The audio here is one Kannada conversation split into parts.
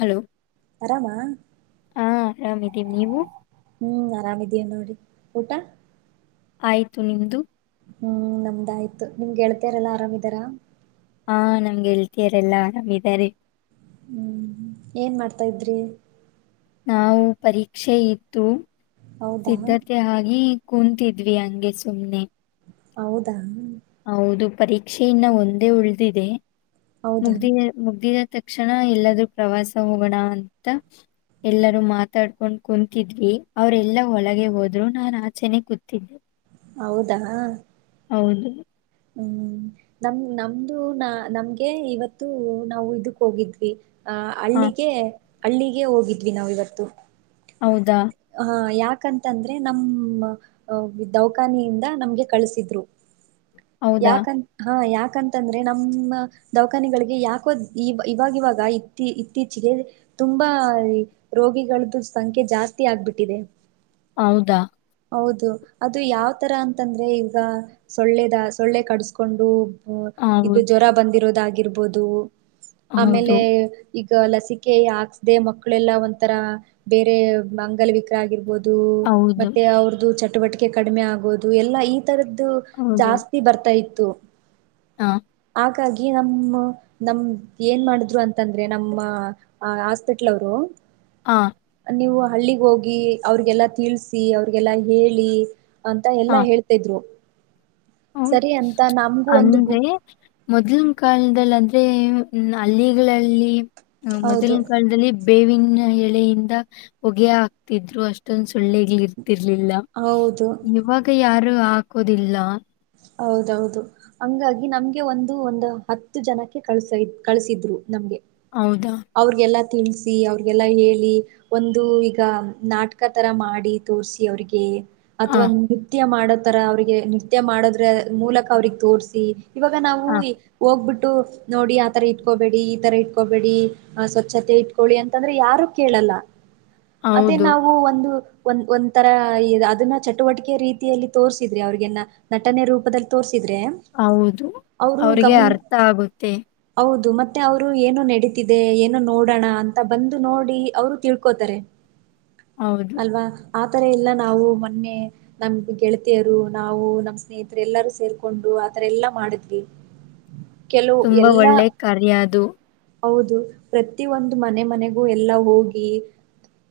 ಹಲೋ ಆರಾಮಾ ಹಾ ಆರಾಮಿದೀವಿ ನೀವು ಹ್ಮ್ ಆರಾಮ ನೋಡಿ ಊಟ ಆಯ್ತು ನಿಮ್ಮದು ಹ್ಮ್ ನಮ್ದಾಯಯ್ತು ನಿಮ್ಗೆೇಳ್ತಾರಲ್ಲಾ ಆರಾಮಿದಾರ ಹಾ ನಮ್ಗೆ ಹೇಳ್ತಿಯಾರೆ ಎಲ್ಲಾ ಆರಾಮಾರೆ ಹ್ಮ್ ಏನ್ ಮಾಡ್ತಾ ಇದ್ರಿ ನಾವು ಪರೀಕ್ಷೆ ಇತ್ತು ಹೌದಾ ಸಿದ್ಧತೆ ಹಾಗೆ ಕೂಂತಿದ್ವಿ ಹಂಗೆ ಸುಮ್ನೆ ಹೌದಾ ಹೌದು ಪರೀಕ್ಷೆ ಇನ್ನ ಒಂದೇ ಉಳಿದಿದೆ ಹೌದಾ ಮುಗ್ದ ಮುಗ್ದಿನ ತಕ್ಷಣ ಎಲ್ಲಾದ್ರೂ ಪ್ರವಾಸ ಹೋಗೋಣ ಅಂತ ಎಲ್ಲರೂ ಮಾತಾಡ್ಕೊಂಡ್ ಕುಂತಿದ್ವಿ ಅವ್ರೆಲ್ಲಾ ಒಳಗೆ ಹೋದ್ರು ನಾನ್ ಆಚೆನೆ ಕೂತಿದ್ದೆ ಹೌದಾ ಹೌದು ಹ್ಮ್ ನಮ್ ನಮ್ದು ನಾ ನಮ್ಗೆ ಇವತ್ತು ನಾವು ಇದಕ್ ಹೋಗಿದ್ವಿ ಆ ಅಲ್ಲಿಗೆ ಹಳ್ಳಗ ಹೋಗಿದ್ವಿ ನಾವವು ಇವತ್ತು ಹೌದಾ ಹ ಯಾಕೆ ಯಾಕಂತಂದ್ರೆ ನಮ ದೌಖಾನಿಯಿಂದ ನಮ್ಗೆ ಕಳಸಿದ್ರು ಹೌದಾ ಯಾಕಂತ ಹಾ ಯಾಕ ಯಾಕಂತಂದ್ರೆ ನಮ್ಮ ದವಾಖಾನೆಗಳಿಗೆ ಯಾಕೋ ಇವಾಗವಾಗ ಇತ್ತ ಇತ್ತೀಚಿಗೆ ತುಂಬಾ ರೋಗಿಗಳ್ದ ಸಂಖ್ಯೆ ಜಾಸ್ತಿ ಆಗ್ಬಿಟ್ಟಿದೆ ಹೌದಾ ಹೌದು ಅದು ಯಾವತರ ಅಂತಂದ್ರೆ ಈವಗ ಸೊಳ್ಳೆದ ಸೊಳ್ಳೆ ಕಡಿಸಕೊಂಡು ಹ ಹೌದು ಇದು ಜ್ವರ ಬಂದಿರೋದಾಗಿ ಆಗಿರ್ಬೋದು ಹೌದು ಆಮೇಲೆ ಈಗ ಲಸಿಕೆ ಹಾಕ್ಸದೆೇ ಮಕ್ಕಳೆಲ್ಲಾ ಒಂಥರ ಬೇರೆ ಮಂಗಲ ವಿಕ್ರ ಆಗಿರಬಹದು ಹೌದು ಚಟುವಟಿಕೆ ಕಡಿಮೆ ಆಗೋುದು ಎಲ್ಲ ಈ ಈಥರದ್ದು ಜಾಸ್ತಿ ಬರ್ತಾ ಇತ್ತು ತ್ತು ಹಾ ಹಾಗಾಗಿ ನಮ್ಮ ನಮ ಏನ್ ಮಾಡಿದ್ರು ಅಂತಂದ ಅಂದ್ರೆ ನಮ್ಮ ಹಾಸ್ಪಿಟ್ಲ್ ಅವರು ಹಾ ನೀವು ಹಳ್ಳಿಗ್ ಹೋಗಿ ಅವ್ರಿಗೆಲ್ಲಾ ತಿಳ್ಸ ಅವ್ರಿಗೆಲ್ಲ ಹೇಳಿ ಅಂತ ಎಲ್ಲಾ ಹೇಳ್ತಿದ್ರು ಹೌದು ಸರಿ ಅಂತ ನಮ್ಗೂ ಒಂದು ಗು ಅಂದ್ರೆ ಮೊದ್ಲಿನ ಕಾಲದದಲ್ಲಿ ಅಂತ ಹಲ್ಲಿಗಳಲ್ಲಿ ಹ ಹೌದು ಮೊದಲಿನ ಕಾಲದಲ್ಲಿ ಬೇವಿನ ಎಳೆಯಿಂದ ಹೊಗೆಯ ಹಾಕ್ತಿದ್ರು ಅಷ್ಟೊಂದ ಸೊಳ್ಳೆಗ್ ರ್ಲಿಲ್ಲ ಹೌದು ಇವಾಗ ಯಾರ ರು ಹಾಕೋದಿಲ್ಲ ಹೌದೌದು ಹಂಗಾಗಿ ನಮ್ಗೆ ಒಂದು ಒಂದು ಹತ್ತು ಜನಕ್ಕೆ ಕಳ್ಸ ಕಳಸಿದ್ರು ನಮ್ಗೆ ಹೌದಾ ತಿಳಿಸಿ ಅವ್ರಿಗೆಲ್ಲ ಹೇಳಿ ಒಂದು ಈಗ ನಾಟಕ ಥರ ಮಾಡಿ ತೋರಿಸಿ ಅವ್ರಿಗೆ ಹಾ ಅಥವಾ ನೃತ್ಯ ಮಾಡ ತರ ಅವ್ರರಿಗೆ ನಿ ನೃತ್ಯ ಮಾಡದ್ರೆ ಮೂಲಕ ಅವ್ರಿಗೆ ತೋರಿಸಿ ಇವಾಗ ನಾವು ಹಾ ಹೋಗ್ಬಿಟ್ಟ ನೋಡಿ ಆತರ ಇಟ್ಕೋಬೇಡಿ ಈ ತರ ಇಟ್ಕೋಬೇಡಿ ಅ ಸ್ವಚ್ಛತೆ ಇಟ್ಕೊಳ್ಳಿ ಅಂತಂದ್ರೆ ಯಾರು ಕೇಳಲ್ಲ. ಅದೇ ಹೌದು ನಾವು ಒಂದು ಒಂದ ಒಂಥರಾ ಅದನ್ನ ಚಟುವಟಿಕೆ ರೀತಿಯಲ್ಲಿ ತೋರ್ಸಿದ್ರಿ ಅವ್ರಿಗೆನ ನಟನೆ ರೂಪದಲ್ಲಿ ತೋರಿಸ ಹೌದು ಅವ್ರಿಗೆ ಗಮನ ಅರ್ಥ ಆಗುತ್ತೆ. ಹೌದು ಮತ್ತೆ ಅವ್ರು ಏನು ನಡೀತಿದೆ ಏನು ನೋಡೋಣ ಅಂತ ಬಂದು ನೋಡಿ ಅವರು ತಿಳ್ಕೋತಾರೆ. ಹೌದು ಅಲ್ವಾ? ಆತರ ಇಲ್ಲ ನಾವು ಮೊನ್ನೆ ನಮ್ ಗೆಳತಿಯರು ನಾವು ನಮ ಸ್ನೇಹಿತರೆ ಎಲ್ಲಾರೂ ಸೇರ್ಕೊಂಡು ಆತರ ಎಲ್ಲಾ ಮಾಡಿದ್ವಿ, ಕೆಲವು ತುಂಬಾ ಎಲ್ಲಾ ಒಳ್ಳೆ ಕಾರ್ಯ ಅದು. ಹೌದು ಪ್ರತಿೊಂದು ಮನೆ ಮನೆಗೂ ಎಲ್ಲಾ ಹೋಗಿ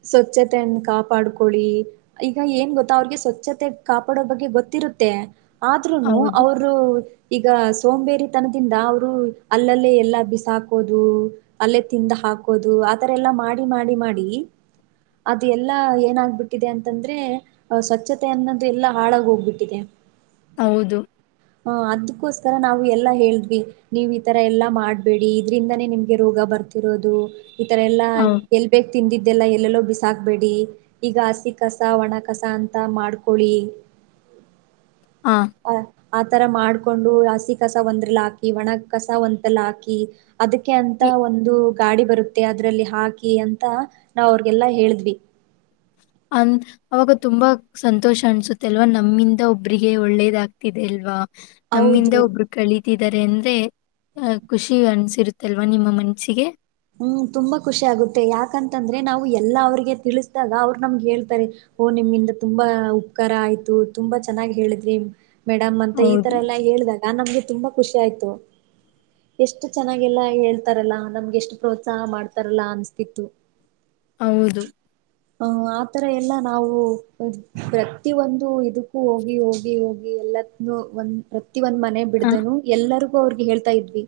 ಸ್ವಚ್ಛತೆಯನ್ನ ಕಾಪಾಡ್ಕೊಳ್ಳಿ ಈಗ ಏನ್ ಗೊತ್ತಾ ಅವ್ರಿಗೆ ಸ್ವಚ್ಛತೆ ಕಾಪಾಡೋ ಬಗ್ಗೆ ಗೊತ್ತಿರುತ್ತೆ. ಆದ್ರೂನು ಹೌದು ಅವರು ಈಗ ಸೋಂಬೇರಿತನದಿಂದ ಅವರು ಅಲ್ಲಲ್ಲೇ ಎಲ್ಲಾ ಬಿಸಾಕೋದು, ಅಲ್ಲೇ ತಿಂದ ಹಾಕೋದು ಆತರ ಎಲ್ಲಾ ಮಾಡಿ ಮಾಡಿ ಮಾಡಿ ಅದು ಎಲ್ಲಾ ಏನಾಗಬಿಟ್ಟಿದೆ ಅಂತಂದ್ರೆ ಸ್ವಚ್ಛತೆ ಅನ್ನೋದು ಎಲ್ಲಾ ಹಾಳಾಗ ಹೋಗ್ಬಿಟ್ಟಿದೆ ಹೌದು ಹ ಅದಕೋಸ್ಕರ ನಾವು ಎಲ್ಲಾ ಹೇಳಿದ್ವಿ ನೀವ್ ಈ ತರ ಎಲ್ಲಾ ಮಾಡ್ಬೇಡಿ ಇದ್ರಿಂದಾನೇ ನಿಮ್ಗೆ ರೋಗ ಬರ್ತ ಇರೋದು ಈ ತರ ಎಲ್ಲಾ ಹೌದು ಎಲ್ಬೇಕು ತಿಂದಿದ್ದೆಲ್ಲ ಎಲ್ಲೆಲ್ಲೋ ಬಿಸಾಕ್ಬೇಡಿ ಈಗ ಹಸಿ ಕಸ ಒಣ ಕಸ ಅಂತ ಮಾಡ್ಕೊೊಳ್ಳಿ, ಹಾ ಆತರ ಮಾಡ್ಕೊಂಡು ಹಸಿ ಕಸ ಒಂದ್ರಲ್ಲ ಹಾಕಿ ಒಣ ಕಸ ಒಂತಲ್ಲ ಹಾಕಿ, ಅದಕ್ಕೆ ಅಂತ ಒಂದು ಗಾಡಿ ಬರುತ್ತೆ ಅದ್ರಲ್ಲಿ ಹಾಕಿ ಅಂತ ನಾವ ಅವ್ರಗೆಲ್ಲಾ ಹೇಳಿದ್ವಿ, ಅಂದ ಅವಾಗ ತುಂಬಾ ಸಂತೋಷ ಅನ್ಸುತ್ತೆ ಅಲ್ವಾ ನಮ್ಮಿಂದ ಒಬ್ರಿಗೆ ಒಳ್ಳೇದಾಗ್ತಿದೆ ಅಲ್ವಾ, ನಮ್ಮಿಂದ ಹೌದು. ಒಬ್ರು ಕಳಿ ಿದ್ದಾರೆ ಅಂದ್ರೆ ಅಹ ಖುಷಿ ಅನ್ಸಿರುತ್ತಲ್ವಾ ನಿಮ್ಮ ಮನ್ಸಿಗೆ ಹ್ಮ್ ತುಂಬಾ ಖುಷಿ ಆಗುತ್ತೆ ಯಾಕಂತಂದ್ರೆ ನಾವು ಎಲ್ಲಾ ಅವ್ರಿಗೆ ತಿಳಿಸ್ದಾಗ ಅವ್ರರು ನಮ್ಗೆ ಹೇಳ್ತಾರೆ ಓ ನಿಮಗಿಂದ ತುಂಬಾ ಉಪಕಾರ ಆಯ್ತು ತುಂಬಾ ಚೆನ್ನಾಗ್ ಹೇಳಿದ್ರಿ ಮೇಡಮ್ ಅಂತ ಈ ತರ ಹೌದು ಎಲ್ಲಾ ಹೇಳಿದಾಗ ನಮ್ಗೆ ತುಂಬಾ ಖುಷಿ ಆಯ್ತು ಎಷ್ಟು ಚೆನ್ನಾಗಿಲ್ಲ ಹೇಳ್ತಾರಲ್ಲ ನಮ್ಗೆ ಎಷ್ಟು ಪ್ರೋತ್ಸಾಹ ಮಾಡ್ತಾರಲ್ಲಾ ಅನ್ಸ್ತಿತ್ತು. ಹೌದು ಆರ ಎಲ್ಲ ನಾವು ಪ್ರತಿ ಒಂದು ಇ ಹೋಗಿ ಹೋಗಿ ಹೋಗಿ ಎಲ್ಲತ್ನು ಒಂದ್ ಪ್ರತಿ ಒಂದ್ ಮನೆ ಆ, ಬಿಡ್ದನು ಎಲ್ಲರೂ ಅವ್ರಿಗೆ ಹೇಳ್ತಾ ಇದ್ವಿ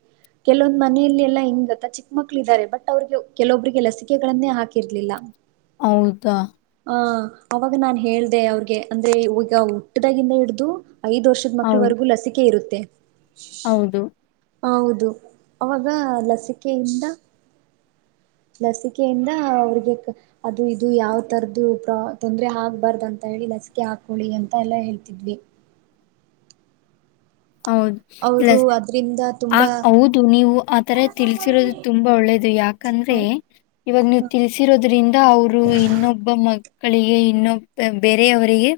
ಕೆಲವೊ್ ಮನೆಯಲ್ಲಿ ಎಲ್ಲಾ ಹಿಂಗತ್ತ ಚಿಕ್ಕ ಕ್ಕ ಮಕ್ಕಳ ಇದಿದ್ದಾರೆ ಬಟ್ ಅವ್ರಿಗೆ ಕೆಲವೊಬ್ರರಿಗೆ ಲಸಿಕೆಗಳನ್ನೇ ಹಾಕಿರ್ಲಿಲ್ಲ ಹೌದಾ ಹ ಅವಾಗ ನಾನ್ ಹೇಳ್ದ ಅವ್ರಿಗೆ ಅಂದ್ರೆ ಈಗ ಹುಟ್ಟ್ದಾಗಿಂದ ಹಿಡ್ದು ಐದು ವರ್ಷದ್ ಹೌದು ಮಕ್ಕಳವರೆಗೂ ಲಸಿಕೆ ಇರುತ್ತೆ ಹೌದು ಹೌದು ಅವಾಗ ಲಸಿಕೆ ಟ ಲಸಿಕೆಯಿಂದ ಅವ್ರಿಗೆ ಅದು ಇದು ಯಾವ ತರದ್ದು ಪ್ರ ತೊಂದರೆ ಆಗ್ಬಾರ್ದು ಅಂತ ಹೇಳಿ ಲಸಿಕೆ ಹಾಕೊಳ್ಳಿ ಅಂತ ಎಲ್ಲ ಹೇಳ್ತಿದ್ವಿ ಹೌದು ಇಲ್ಲ ಅವರು ಅದ್ರಿಂದ ಆ ತುಂಬಾ ಹೌದು ನೀವು ಆತರ ತಿಲ್ಸಿರೋದು ತುಂಬಾ ಒಳ್ಳೇದು ಯಾಕಂದ್ರೆ ಇವಾಗ ನೀವು ತಿಲ್ಸಿರೋದ್ರಿಂದ ಅವರು ಇನ್ನೊಬ್ಬ ಮ ಮಳಿಗೆ ಇನ್ನೊಬ್ ಬೇರೆಯವರಿಗೆ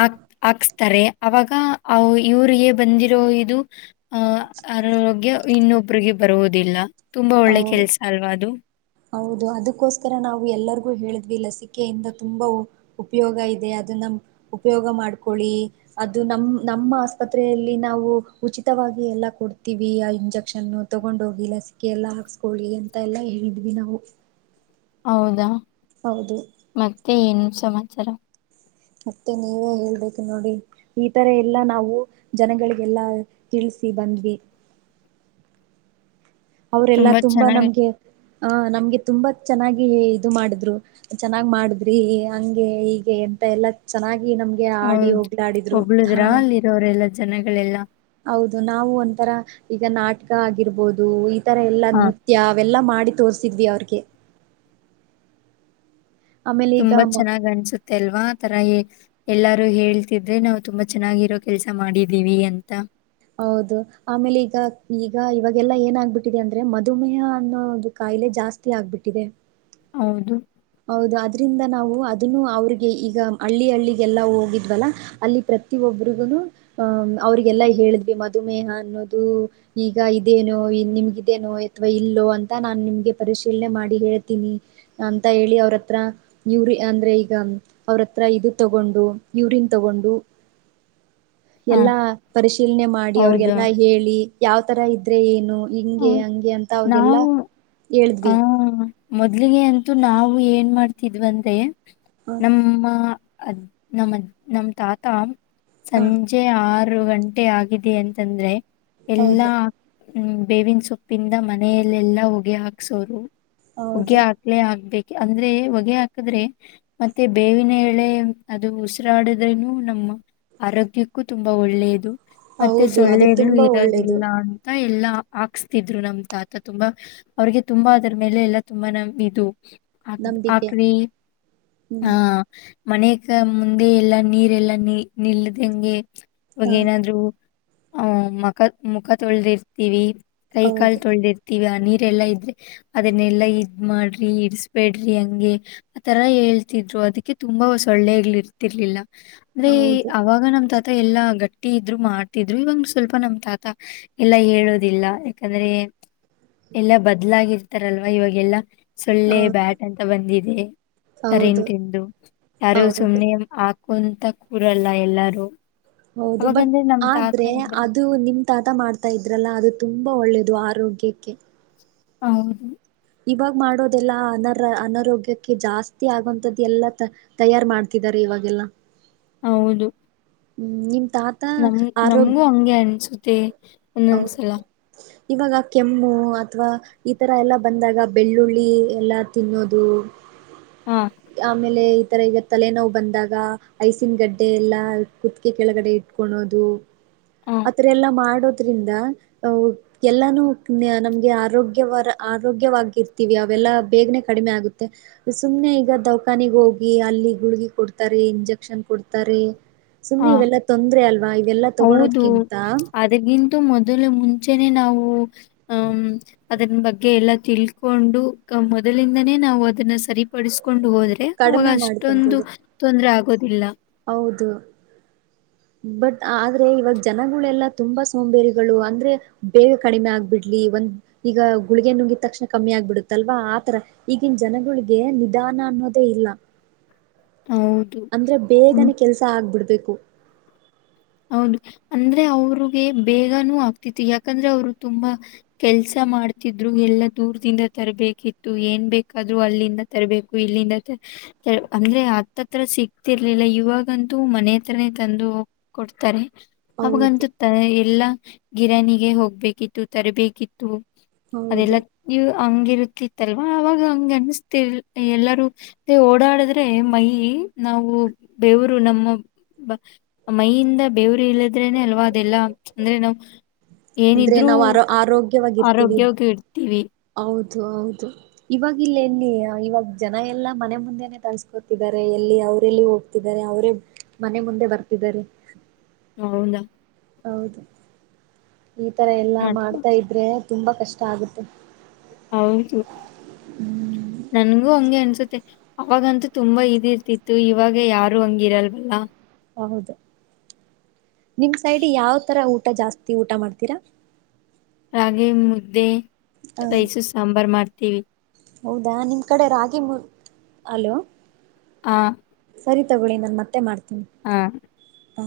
ಆ ಹಾಕ್ಸ್ತಾರೆ ಅವಾಗ ಅವ್ ಇವ್ರಿಗೆ ಬಂದಿರೋ ಇದು ಆಹ ಆರೋಗ್ಯ ಇನ್ನೊಬ್ರಿಗೆ ಬರುವುದಿಲ್ಲ ತುಂಬಾ ಒಳ್ಳೆ ಕೆಲ್ಸ ಅಲ್ವಾ ಅದು ಹೌದು ಅದಕ್ಕೋಸ್ಕರ ನಾವು ಎಲ್ಲರಿಗೂ ಹೇಳಿದ್ವಿ ಲಸಿಕೆಯಿಂದ ತುಂಬಾ ಉಪಯೋಗ ಇದೆ ಅದನ್ನ ಉಪಯೋಗ ಮಾಡ್ಕೊಳ್ಳಿ ಅದು ನಮ್ ನಮ್ಮ ಆಸ್ಪತ್ರೆಯಲ್ಲಿ ನಾವು ಉಚಿತವಾಗಿ ಎಲ್ಲಾ ಕೊಡ್ತೀವಿ ಆ ಇಂಜೆಕ್ಷನ್ ತಗೊಂಡೋಗಿ ಲಸಿಕೆಲ್ಲ ಹಾಕ್ಸ್ಕೊಳ್ಳಿ ಅಂತ ಎಲ್ಲ ಹೇಳಿದ್ವಿ ಭಿನವು ಹೌದಾ ಹೌದು ಮತೆ ಏನು ಸಮಾಚಾರ ಮತ್ತೆ ನೀವೇ ಹೇಳ್ಬೇಕು ನೋಡಿ ಈ ತರ ಎಲ್ಲಾ ನಾವು ಜನಗಳಿಗೆಲ್ಲಾ ತಿಳಿಸಿಬಂದ್ವಿ ಅವರೆಲ್ಲಾ ತುಂಬಾ ನಮ್ಗೆ ಆ ನಮ್ಗೆ ತುಂಬಾ ಚೆನ್ನಾಗಿ ಇದು ಮಾಡಿದ್ರು ಚೆನ್ನಾಗ್ ಮಾಡಿದ್ರಿ ಹಂಗೆ ಹೀಗೆ ಎಂತ ಎಲ್ಲಾ ಚೆನ್ನಾಗಿ ನಮ್ಗೆ ಆಡಿ ಹೌದು ಹೋಗ್ಲಾ ಆಡಿದ್ರು ಹಾ ಹೊಗಳಿದ್ರಾ ಅಲ್ಲಿರೋರೆಲ್ಲ ಜನಗಳೆಲ್ಲ ಹೌದು ನಾವು ಒಂಥರ ಈಗ ನಾಟಕ ಆಗಿರ್ಬೋದು ಇದ್ ತರ ಎಲ್ಲಾ ಹಾ ನೃತ್ಯ ಅವೆಲ್ಲಾ ಮಾಡಿ ತೋರ್ಸ್ ಸಿದ್ವಿ ಅವ್ರಿಗೆ ಆಮೇಲೆ ಈಗ ತುಂಬಾ ಮ ಚೆನ್ನಾಗ್ ಅನ್ಸುತ್ತೆ ಅಲ್ವಾ ಆ ತರ ಇ ಎಲ್ಲಾರು ಹೇಳ್ತಿದ್ರೆ ನಾವು ತುಂಬಾ ಚೆನ್ನಾಗಿರೋ ಕೆಲ್ಸ ಮಾಡಿದೀವಿ ಅಂತ ಹೌದು ಆಮೇಲೆ ಈಗ ಇ ಈಗ ಇವಾಗೆಲ್ಲಾ ಏನ ಆಗ್ಬಿಟ್ಟಿದೆ ಅಂದ್ರೆ ಮಧುಮೇಹ ಅನ್ನೋದು ಕಾಯಿಲೆ ಜಾಸ್ತಿ ಆಗ್ಬಿಟ್ಟಿದೆ ಹೌದು ಹೌದು ಅದ್ರಿಂದ ನಾವು ಅದನ್ನು ಅವ್ರಿಗೆ ಈಗ ಹಳ್ಳಿ ಹಳ್ಳಿಗೆಲ್ಲಾ ಹೋಗಿದ್ವಲ್ಲ ಅಲ್ಲಿ ಪ್ರತಿಯ ಒಬ್ರಿಗುನು ಅಹ ಅವ್ರಿಗೆಲ್ಲಾ ಹೇಳಿದ್ವಿ ಮಧುಮೇಹ ಅನ್ನೋದು ಈಗ ಇದೇನೋ ನಿಮ್ಗೇನೋ ಅಥವಾ ಇಲ್ಲೋ ಅಂತ ನಾನ್ ನಿಮ್ಗೆ ಪರಿಶೀಲನೆ ಮಾಡಿ ಹೇಳ್ತೀನಿ ಅಂ ಅ ಹೇಳಿ ಅವ್ರ ಹತ್ರ ಯೂರಿ ಅಂದ್ರೆ ಈಗ ಅವ್ರತ್ರ ಇದು ತಗೊಂಡು ಯೂರಿನ್ ತಗೊಂಡು ಹಾ ಎಲ್ಲಾ ಪರಿಶೀಲನೆ ಮಾಡಿ ಹೌದಾ ಅವ್ರಿಗೆಲ್ಲಾ ಹೇಳಿ ಯಾವ್ ತರ ಇದ್ರೆ ಏನು ಹಿಂಗೆ ಹ್ಮ್. ಹಂಗೆ ಅಂತ ಅವ್ಗೆಲ್ಲಾ ನಾವು ಹೇಳಿದ್ವಿ ಆ ಮೊದ್ಲಿಗೆ ಅಂತೂ ನಾವು ಏನ್ ಮಾಡ್ತಿದ್ವಂದ್ರೆ ಹ ನಮ್ಮ ಅದ್ ನಮನ ನಮ್ಮ ತಾತಾ ಹ ಸಂಜೆ ಆರು ಆರು ಗಂಟೆ ಆಗಿದೆ ಅಂತಂದ್ರೆ ಎಲ್ಲಾ ಹೌದು ಹ್ಮ್ ಬೇವಿನ ಸೊಪ್ಪಿಂದ ಮನೆಯಲೆೆಲ್ಲಾ ಹೊಗೆ ಹಾಕ್ಸೋದು. ಹೊಗ್ಗೆ ಹೌದು. ಹಾಕ್ಲೆೇ ಆಗ್ಬೇಕ್ ಅಂದ್ರೆ ಹೊಗೆ ಹಾಕಿದ್ರೆ ಮತ್ತೆ ಬೇವಿನ ಎಳೆ ಅದು ಉಸಿರಾಡದ್ರನು ನಮ್ಮ ಆರೋಗ್ಯಕ್ಕೂ ತುಂಬಾ ಒಳ್ಳೆಯದು. ಮತ್ತೆ ಹೌದು ಅದು ಸೊಳ್ಳೆಗಳು ತುಂಬಾ ಒಳ್ಳೇದು ಇರೋದಿಲ್ಲ ಅಂತ. ಹಾ ಎಲ್ಲಾ ಹಾಕ್ಸ್ತಿದ್ರು ನಮ್ ತಾತ ತುಂಬಾ ಅವ್ರಿಗೆ ತುಂಬಾ ಅದ್ರ ಮೇಲೆ ಎಲ್ಲಾ ತುಂಬಾ ನಮ ಇದು ಹಾಕ್ತಿದ್ದ್ ನಂಬಿಕೆ ಆಕರಿ ಹ್ಮ್ ಆ ಮನೆಕ ಮುಂದೆ ಎಲ್ಲಾ ನೀರೆ ಎಲ್ಲಾ ನಿಲ್ಲದಂಗೆ ಇವಾಗ ಹ ಏನಾದ್ರು ಅ ಮಖ ಮುಖ ತೋಳ್ದಿರ್ತೀವಿ. ಕೈ ಕಾಲ್ ಹೌದು ತೊಳದಿರ್ತೀವಿ. ನೀರೆಲ್ಲಾ ಇದ್ರೆ ಅದನ್ನೆಲ್ಲಾ ಇದ್ ಮಾಡ್ರಿ ಇಡಸ್ಬೇಡ್ರಿ ಹಂಗೆ ಆ ತರ ಹೇಳ್ತಿದ್ರು ಅದಕ್ಕೆ ತುಂಬಾ ಸೊಳ್ಳೆಗ್ ಇರ್ತಿರ್ಲಿಲ್ಲ. ಅಂದ್ರೆ ಹೌದು ಅವಾಗ ನಮ್ ತಾತ ಮತ್ತೆ ಎಲ್ಲಾ ಗಟ್ಟಿ ಇದ್ರು ಮಾಡ್ತಿದ್ರು ಇವಂಗ ಸ್ವಲ್ಪ ನಮ್ ತಾತಾ ಎಲ್ಲಾ ಹೇಳೋದಿಲ್ಲ. ಯಾಕಂದ್ರೆ ಎಲ್ಲಾ ಬದ್ಲಾಗಿರ್ತಾರಲ್ವಾ ಇವಾಗೆಲ್ಲ ಸೊಳ್ಳೆ ಹೌದು ಬ್ಯಾಟ್ ಅಂತ ಬಂದಿದ ಎ ಹೌದು ಕರೆಂಟಿಂದು ಯಾರು ಹೌದು ಸುಮ್ನೆ ಮಾ ಕುಂತ ಕೂರಲ್ಲ ಎಲ್ಲಾರು. ಹೌದು ಬಟ್ ಅವಾಗಂದ್ರೆ ನಮ್ ತಾತ ಆದ್ರೆ ಅಂದ್ರೆ ಅದು ನಿಮ್ ತಾತ ಮಾಡ್ತಾ ಇದ್ರಲ್ಲ ಅದು ತುಂಬಾ ಒಳ್ಳೇದು. ಅದು ಆರೋಗ್ಯಕ್ಕೆ. ಹೌದು ಇವಾಗ ಮಾಡೋದೆಲ್ಲಾ ಅನಾರ ಅನಾರೋಗ್ಯಕ್ಕೆ ಜಾಸ್ತಿ ಆಗೋಂತದ್ದ ಎಲ್ಲ ತಯಾರ ಮಾಡ್ತಿದ್ದಾರೆ ಇವಾಗೆಲ್ಲ. ಹೌದು ಹ್ಮ್ ನಿಮ್ ತಾತ ನಮ್ ಆರೋಗ್ಯ ನಮಗೂ ಹಂಗೆ ಅನ್ಸುತ್ತ. ಮತ್ತೆ ಹೌದು ಒಂದೊಂದ್ಸಲಾ ಇವಾಗ ಕೆಮ್ಮು ಅಥವಾ ಈ ತರ ಎಲ್ಲ ಬಂದಾಗ ಬೆಳ್ಳುಳ್ಳಿ ಎಲ್ಲ ತಿನ್ನೋದು ಹಾ ಆಮೇಲೆ ಇತರ ಈಗ ತಲೆನೋವು ಬಂದಾಗ ಐಸಿನ ಗಡ್ಡೆ ಎಲ್ಲ ಕುತ್ಗೆ ಕೆಳಗಡೆ ಇತ್ಕೋಳ್ಳೋದು ಹ ಆತರ ಎಲ್ಲಾ ಮಾಡೋದ್ರಿಂದ, ಅಹ ಎಲ್ಲಾನೂ ನಮ್ಗೆ ಆರೋಗ್ಯವರ ಆರೋಗ್ಯವಾಗಿ ಇರ್ತೀವಿ ಅವೆಲ್ಲಾ ಬೇಗನೆ ಕಡಿಮೆ ಆಗುತ್ತೆ ಸುಮ್ನೆ ಈಗ ದೌಖಾನಿಗ್ ಹೋಗಿ ಅಲ್ಲಿ ಗುಳ್ಗಿ ಕೊಡ್ತಾರೆ, ಇಂಜೆಕ್ಷನ್ ಕೊಡ್ತಾರೆ. ಸುಮ್ಮನೆ ಇವೆಲ್ಲ ತೊಂದ್ರೆ ಅಲ್ವಾ ಇವೆಲ್ಲ ತೊಗೋಳೋದ್ ಅದಕ್ಕಿಂತ ಮೊದಲು ಮೊದಲು ಮುಂಚೆನೆ ನಾವು ಹ ಅದನ್ ಬಗ್ಗೆ ಎಲ್ಲಾ ತಿಳ್ಕೊಂಡು ಮೊದಲಿಂದನೇ ನಾವು ಅದನ್ನ ಸರಿಪಡಿಸಿಕೊ ಕೊಂಡು ಹೋದ್ರೆ ಅವವಾಗ ಕಡಿಮೆ ಅಷ್ಟೊಂದು ಮಾಡ್ಕೊಂತಿದ್ರೆ ತೊಂದರೆ ಆಗ ಆಗೋದಿಲ್ಲ. ಹೌದು, ಬಟ್ ಆದ್ರೆ ಇವಾಗ ಜನಗಳೆಲ್ಲ ತುಂಬಾ ಸೋಂಬೇರಿಗಳು. ಅಂದ್ರೆ ಬೇಗ ಕಡಿಮೆ ಆಗ್ಬಿಡ್ಲಿ, ಒಂದ್ ಈಗ ಗುಳಿಗೆ ನುಂಗಿದ ತಕ್ಷಣ ಕಮ್ಮಿ ಆಗ್ಬಿಡುತ್ತಲ್ವಾ ಆತರ ಈಗಿನ ಜನಗಳಿಗೆ ನಿಧಾನ ಅನ್ನೋದೇ ಇಲ್ಲ. ಹೌದು ಅಂದ್ರೆ ಬೇಗನೆ ಕೆಲಸಾ ಆ ಆಗ್ಬಿಡ್ಬೇಕು. ಹೌದು ಅಂದ್ರೆ ಅವ್ರಿಗೆ ಬೇಗಾನೂ ಆಗ್ತಿತ್ತು, ಯಾಕಂದ್ರೆ ಅವ್ರು ತುಂಬಾ ಕೆಲ್ಸ ಮಾಡ್ತಿದ್ರು ಎಲ್ಲಾ ದೂರ್ದಿಂದ ತರ್ಬೇಕಿತ್ತು ಏನ್ ಬೇಕಾದ್ರು ಅಲ್ಲಿಂದ ತರ್ಬೇಕು, ಇಲ್ಲಿಂದ ಅಂದ್ರೆ ಹತ್ತತ್ರ ಸಿಕ್ತಿರ್ಲಿಲ್ಲ, ಇವಾಗಂತೂ ಮನೆ ಹತ್ರರನೇ ತಂದು ಕೊಡ್ತಾರೆ ಹೌದು ಅವಾಗಂತತ ಎಲ್ಲಾ ಗಿರಣಾಣಿಗೆ ಹೋಗ್ಬೇಕಿತ್ತು, ತರಬೇಕಿತ್ತು, ಅದೆಲ್ಲ ಹೌದು ನೀವು ಹಂಗಿರುತಿತ್ತಲ್ವಾ ಅವವಾಗ ಹಂಗ ಅನಸ್ತಿ ಎಲ್ಲರೂ ಓಡಾಡಿದ್ರೆ ಮೈ ನಾವು ಬೇವರು ನಮ್ಮ ಮೈಯಿಂದ ಬೇವರು ಇಲ್ಲದ್ರೇನೆ ಅಲ್ವಾ ಅದೆಲ್ಲ ಅಂದ್ರೆ ನಾವು ಅಂದ್ರೆ ಏನಿದ್ರೂ ನಾವ್ ಆರೋ ಆರೋಗ್ಯವಾಗಿರ್ತೀವಿ ಆರೋಗ್ಯವಾಗಿ ಇರ್ತೀವಿ, ಹದು ಹೌದು, ಇವಗ ಎಲ್ಲಿ ಇವಾಗ ಜನ ಎಲ್ಲಾ ಮನೆ ಮುಂದೆನೆೇ ತಳ್ಸ್ಕೊತಿದ್ದಾರೆ ಎಲ್ಲಿ ಅವ್ರಲ್ಲಿ ಹೋಗ್ತಿದ್ದಾರೆ ಅವರೇ ಮನೆ ಮುಂದೆ ಬರ್ತಿದ್ದಾರೆ. ಹೌದಾ ಹೌದು ಈ ತರ ಎಲ್ಲಾ ಮತ್ತ ಮಾಡ್ತಾ ಇದ್ರೆ, ತುಂಬ ಕಷ್ಟ ಆಗುತ್ತೆ ಹೌದು, ಹ್ಮ್ ನನ್ಗೂ ಹಂಗೆ ಅನ್ಸುತ್ತೆ ಅವಾಗಂತೂ ತುಂಬಾ ಇದಿರ್ತಿತ್ತು ಇವಾಗ ಯಾರು ಹಂಗಿರಲ್ವಲ್ಲ ಹೌದು, ನಿಮ್ ಸೈಡ್ ಯಾವ ತರ ಊಟ? ಊಟ ಜಾಸ್ತಿ ಊಟ ಮಾಡ್ತೀರಾ? ರಗಿ ಮುದ್ದೆ, ಹ ರೈಸು ಸಾಂಬಾರ್ು ಮಾಡ್ತ ಟಿವಿ ಹೌದಾ ನಿಮ್ ಕಡೆ ರಾಗಿ ಮುದ್ದೆ, ಅಲೋ ಹಾ ಸರಿ ತಗೊಳ್ಳಿ ನ ಮತ್ತೆ ಮಾಡ್ತೀನಿ ಹ ಹಾ